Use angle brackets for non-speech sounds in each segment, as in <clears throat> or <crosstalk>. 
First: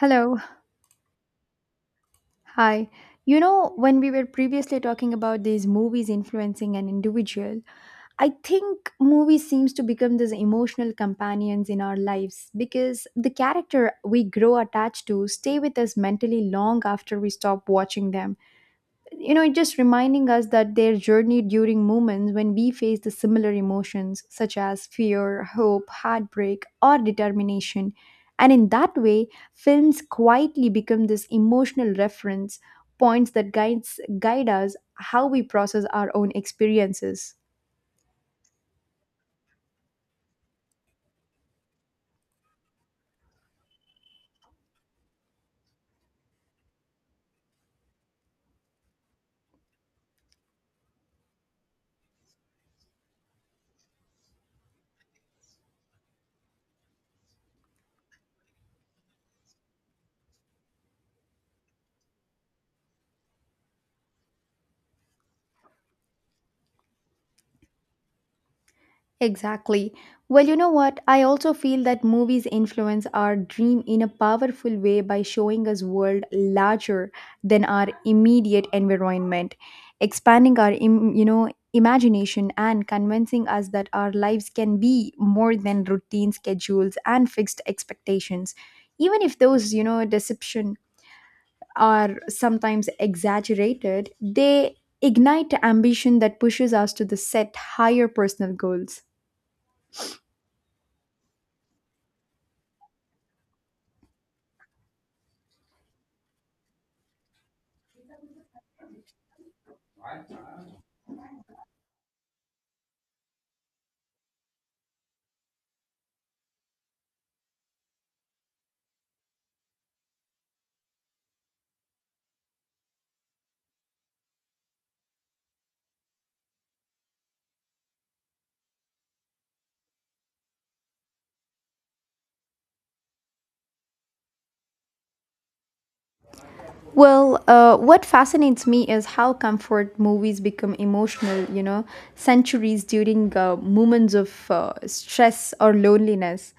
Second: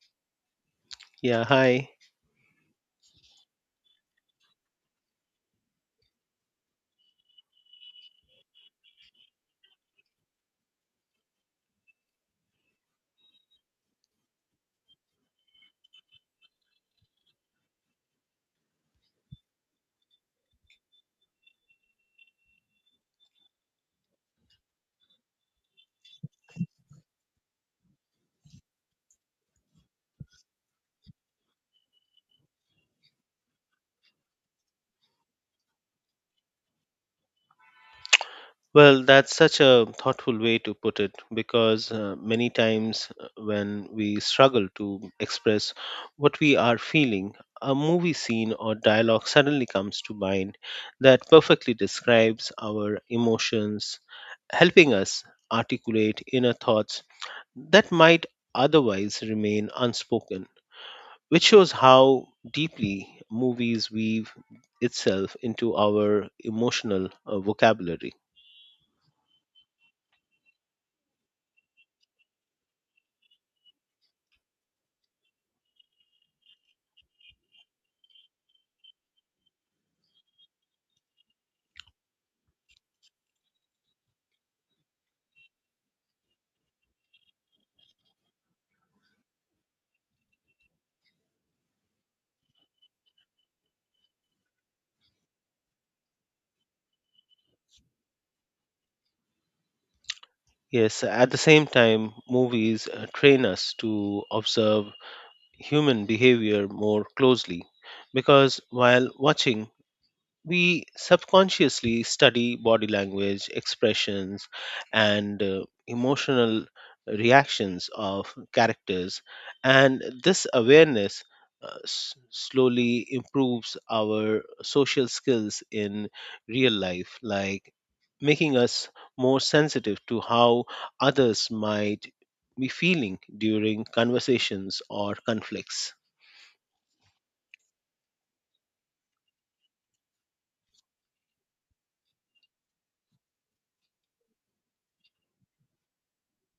Hello. Yeah, hi. Hi. You know, when we were previously talking about these movies influencing an individual, I think movies seems to become these emotional companions in our lives because the character we grow attached to stay with us mentally long after we stop watching them, you know, it just reminding us that their journey during moments when we face the similar emotions, such as fear, hope, heartbreak, or determination. And in that way, films quietly become this emotional reference points that guide us how we process our own experiences. Well, that's such a thoughtful way to put it because many times when we struggle to express what we are feeling, a movie scene or dialogue suddenly comes to mind that perfectly describes our emotions, helping us articulate inner thoughts that might otherwise remain unspoken, which shows how deeply movies weave itself into our emotional vocabulary. Exactly. Well, you know what? I also feel that movies influence our dream in a powerful way by showing us world larger than our immediate environment, expanding our you know, imagination and convincing us that our lives can be more than routine schedules and fixed expectations. Even if those, you know, deception are sometimes exaggerated, they ignite ambition that pushes us to the set higher personal goals. Yes, at the same time, movies train us to observe human behavior more closely because while watching, we subconsciously study body language, expressions, and emotional reactions of characters, and this awareness slowly improves our social skills in real life, like making us more sensitive to how others might be feeling during conversations or conflicts. Well, what fascinates me is how comfort movies become emotional, you know, centuries during moments of stress or loneliness.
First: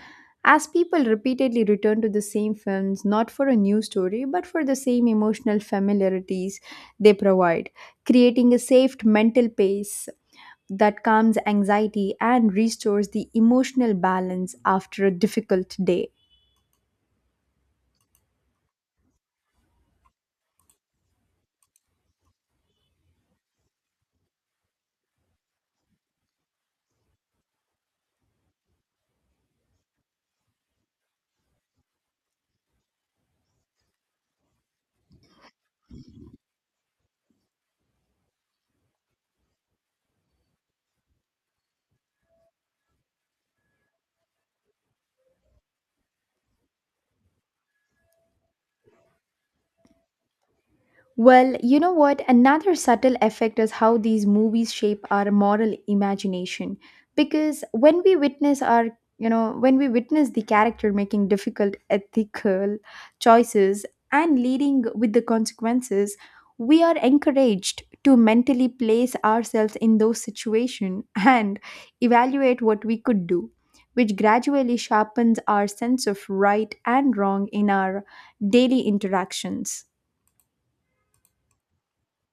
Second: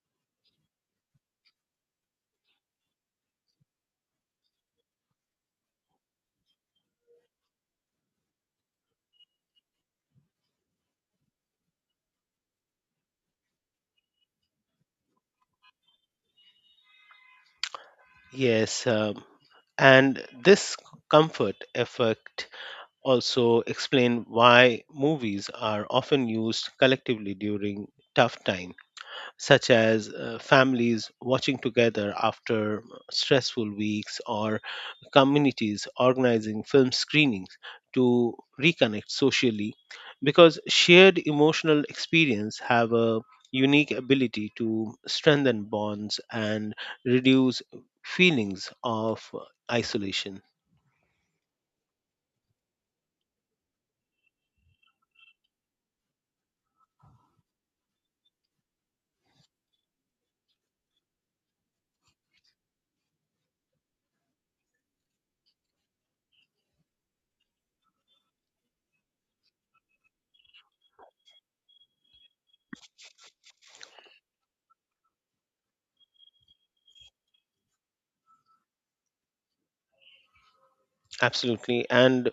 As people repeatedly return to the same films, not for a new story, but for the same emotional familiarities they provide, creating a safe mental pace that calms anxiety and restores the emotional balance after a difficult day. Yes, and this comfort effect also explain why movies are often used collectively during tough time such as families watching together after stressful weeks or communities organizing film screenings to reconnect socially because shared emotional experience have a unique ability to strengthen bonds and reduce feelings of isolation. Well, you know what? Another subtle effect is how these movies shape our moral imagination. Because when we witness the character making difficult ethical choices and leading with the consequences, we are encouraged to mentally place ourselves in those situations <laughs> and evaluate what we could do, which gradually sharpens our sense of right and wrong in our daily interactions. Absolutely, and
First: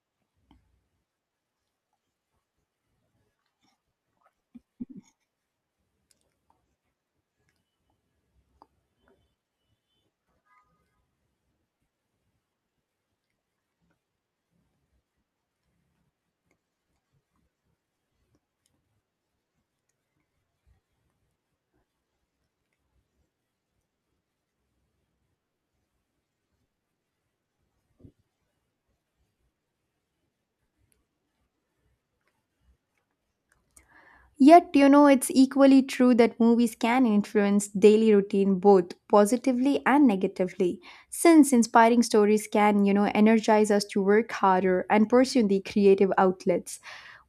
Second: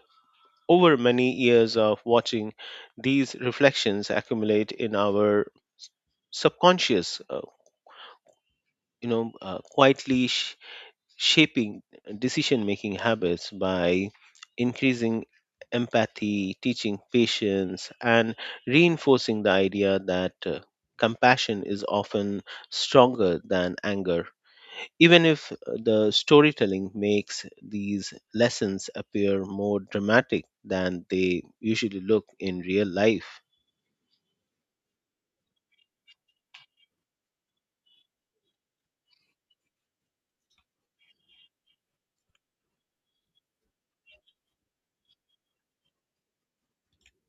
over many years of watching, these reflections accumulate in our subconscious, quietly shaping decision making habits by increasing empathy, teaching patience, and reinforcing the idea that compassion is often stronger than anger even if the storytelling makes these lessons appear more dramatic than they usually look in real life. Yet, you know, it's equally true that movies can influence daily routine both positively and negatively, since inspiring stories can, you know, energize us to work harder and pursue the creative outlets,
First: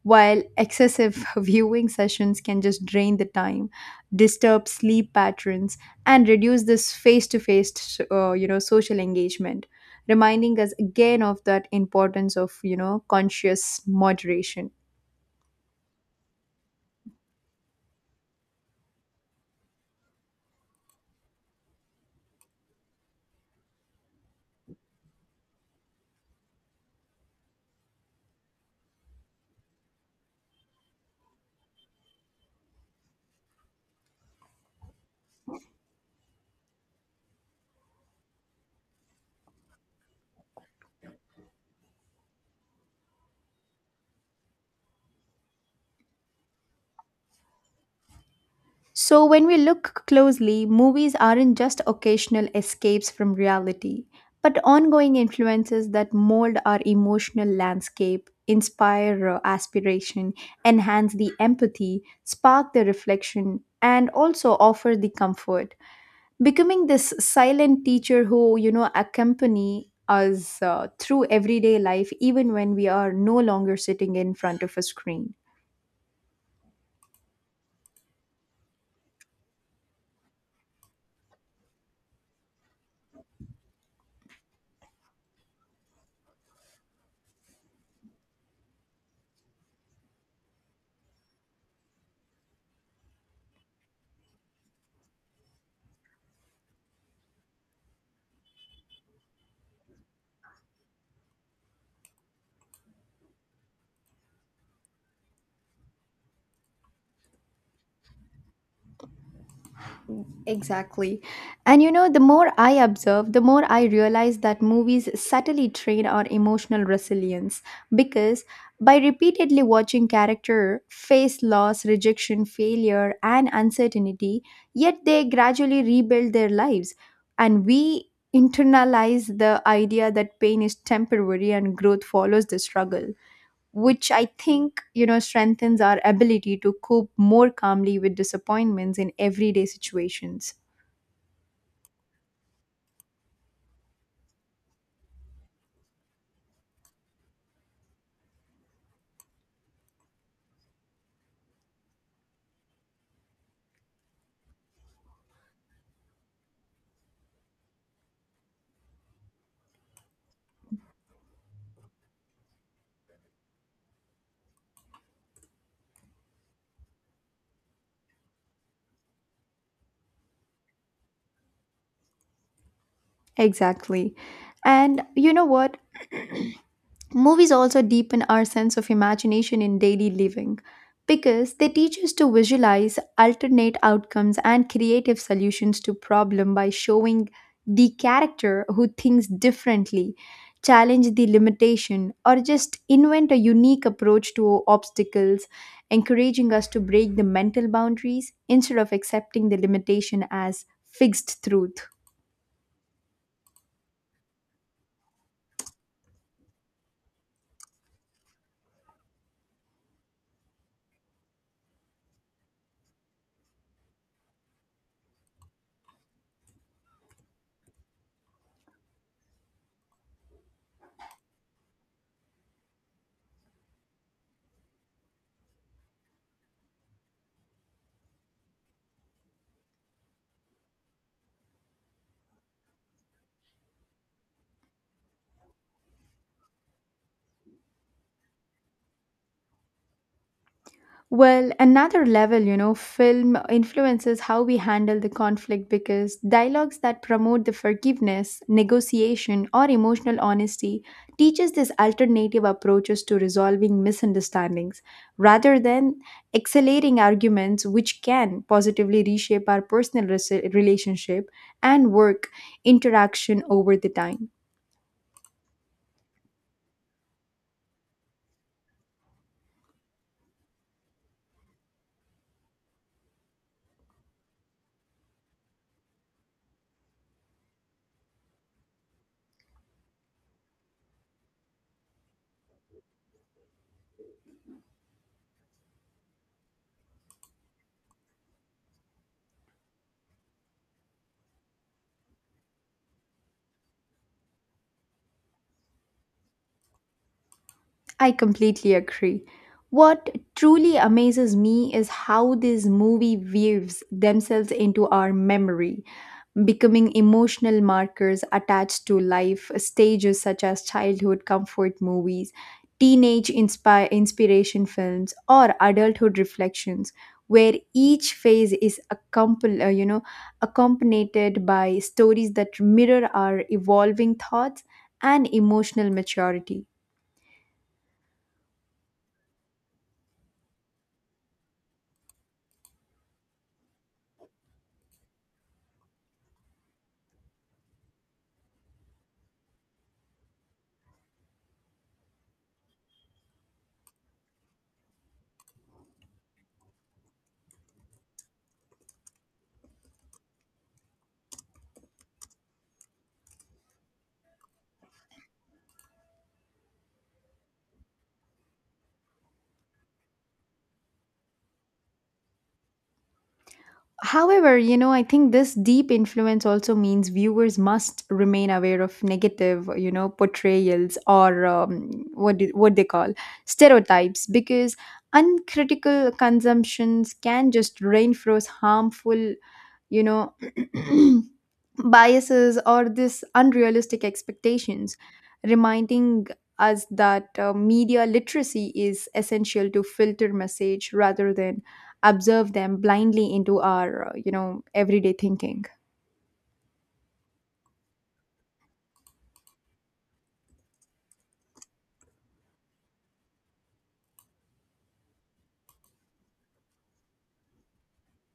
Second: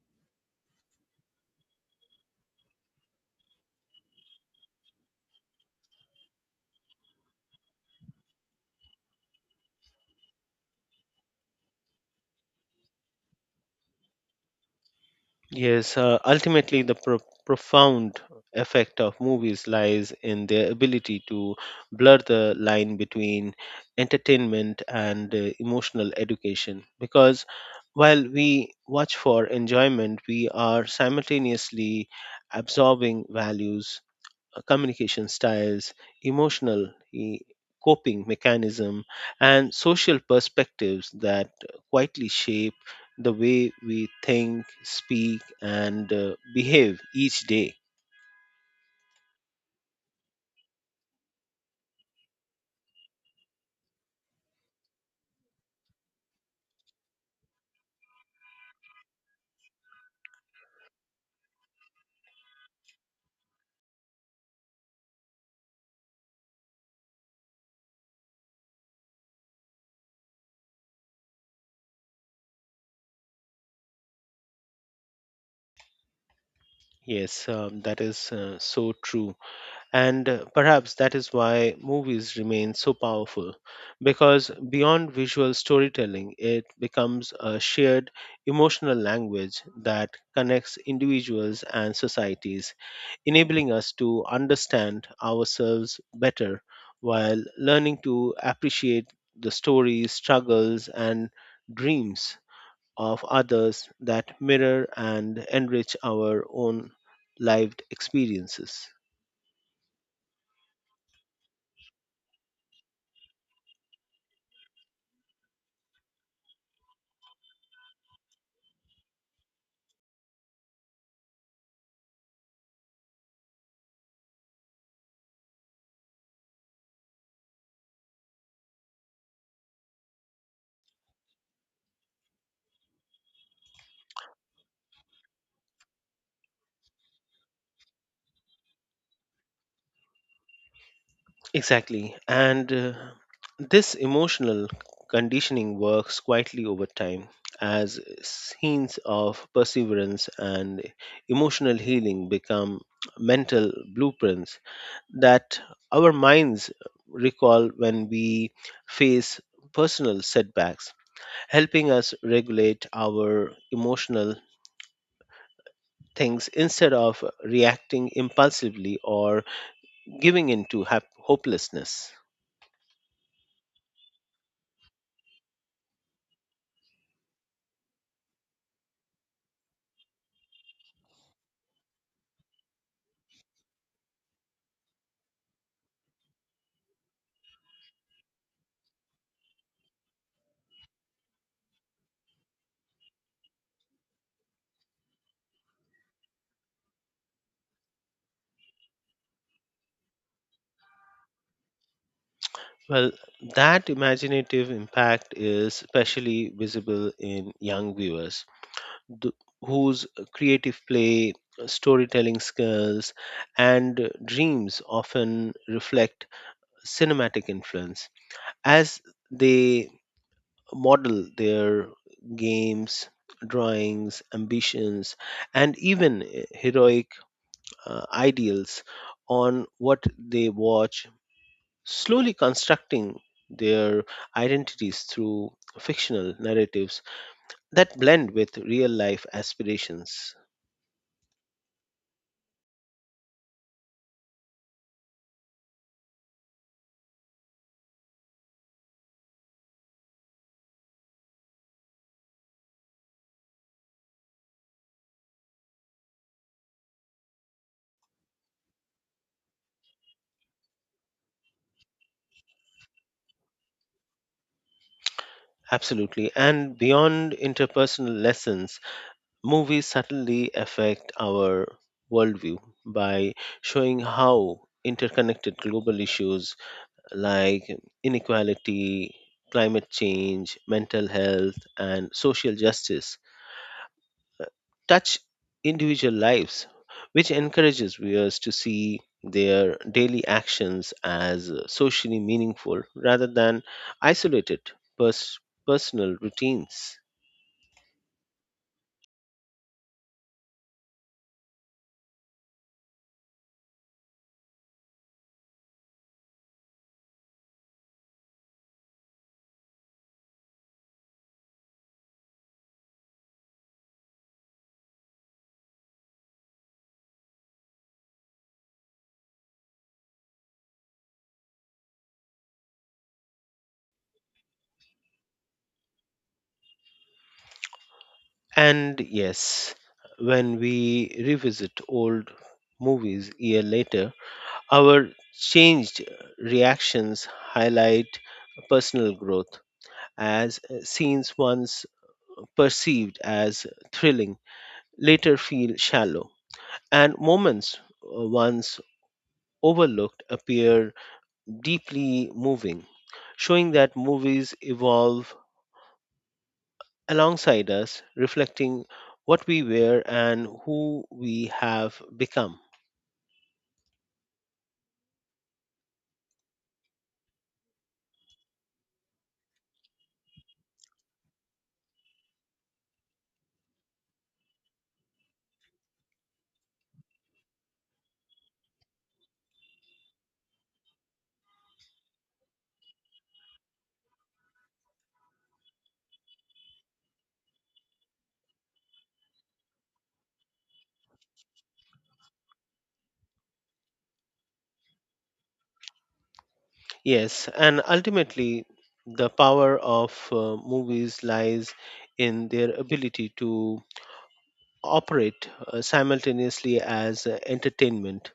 while excessive <laughs> viewing sessions can just drain the time, disturb sleep patterns, and reduce this face-to-face, you know, social engagement, reminding us again of that importance of, you know, conscious moderation. Yes, ultimately, the profound effect of movies lies in their ability to blur the line between entertainment and emotional education because while we watch for enjoyment, we are simultaneously absorbing values communication styles, emotional coping mechanism, and social perspectives that quietly shape the way we think, speak, and behave each day. So, when we look closely, movies aren't just occasional escapes from reality, but ongoing influences that mold our emotional landscape, inspire aspiration, enhance the empathy, spark the reflection, and also offer the comfort, becoming this silent teacher who, you know, accompany us through everyday life, even when we are no longer sitting in front of a screen. Yes, that is so true. And perhaps that is why movies remain so powerful, because beyond visual storytelling, it becomes a shared emotional language that connects individuals and societies, enabling us to understand ourselves better while learning to appreciate the stories, struggles, and dreams of others that mirror and enrich our own lived experiences. Exactly. And you know, the more I observe, the more I realize that movies subtly train our emotional resilience because by repeatedly watching character face loss, rejection, failure, and uncertainty, yet they gradually rebuild their lives. And we internalize the idea that pain is temporary and growth follows the struggle, which I think, you know, strengthens our ability to cope more calmly with disappointments in everyday situations. Exactly. And this emotional conditioning works quietly over time as scenes of perseverance and emotional healing become mental blueprints that our minds recall when we face personal setbacks, helping us regulate our emotional things instead of reacting impulsively or giving in to hopelessness. Exactly. And you know what? Movies also deepen our sense of imagination in daily living because they teach us to visualize alternate outcomes and creative solutions to problem by showing the character who thinks differently, challenge the limitation or just invent a unique approach to obstacles, encouraging us to break the mental boundaries instead of accepting the limitation as fixed truth. Well, that imaginative impact is especially visible in young viewers th- whose creative play, storytelling skills, and dreams often reflect cinematic influence as they model their games, drawings, ambitions, and even heroic ideals on what they watch, slowly constructing their identities through fictional narratives that blend with real life aspirations. Well, another level, you know, film influences how we handle the conflict because dialogues that promote the forgiveness, negotiation, or emotional honesty teaches these alternative approaches to resolving misunderstandings rather than accelerating arguments which can positively reshape our personal relationship and work interaction over the time. Absolutely. And beyond interpersonal lessons, movies subtly affect our worldview by showing how interconnected global issues like inequality, climate change, mental health, and social justice touch individual lives, which encourages viewers to see their daily actions as socially meaningful rather than isolated pers- personal routines. I completely agree. What truly amazes me is how these movie weaves themselves into our memory, becoming emotional markers attached to life stages such as childhood comfort movies, teenage inspiration films, or adulthood reflections, where each phase is accompanied by stories that mirror our evolving thoughts and emotional maturity. And yes, when we revisit old movies year later, our changed reactions highlight personal growth as scenes once perceived as thrilling later feel shallow and moments once overlooked appear deeply moving, showing that movies evolve alongside us, reflecting what we were and who we have become. However, you know, I think this deep influence also means viewers must remain aware of negative, you know, portrayals or what they call stereotypes because uncritical consumptions can just reinforce harmful, you know, <clears throat> biases or this unrealistic expectations, reminding us that media literacy is essential to filter message rather than observe them blindly into our, you know, everyday thinking. Yes, and ultimately, the power of movies lies in their ability to operate simultaneously as entertainment,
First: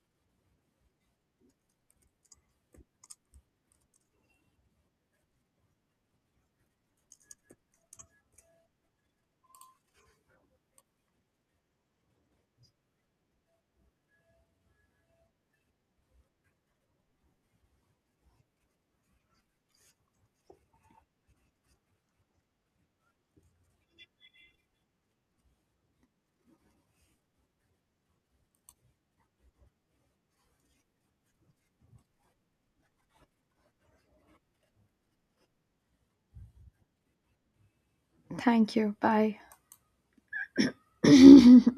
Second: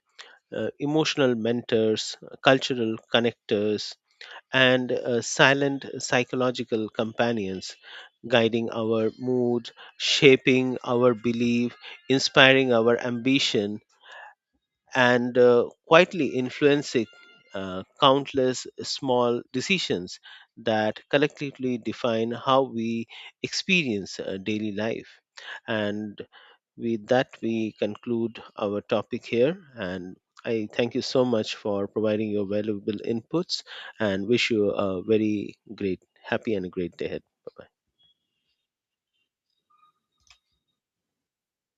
emotional mentors, cultural connectors, and silent psychological companions, guiding our mood, shaping our belief, inspiring our ambition, and quietly influencing countless small decisions that collectively define how we experience daily life. And with that, we conclude our topic here. And I thank you so much for providing your valuable inputs and wish you a very great, happy, and a great day ahead. Bye bye. Thank you. Bye. <clears throat>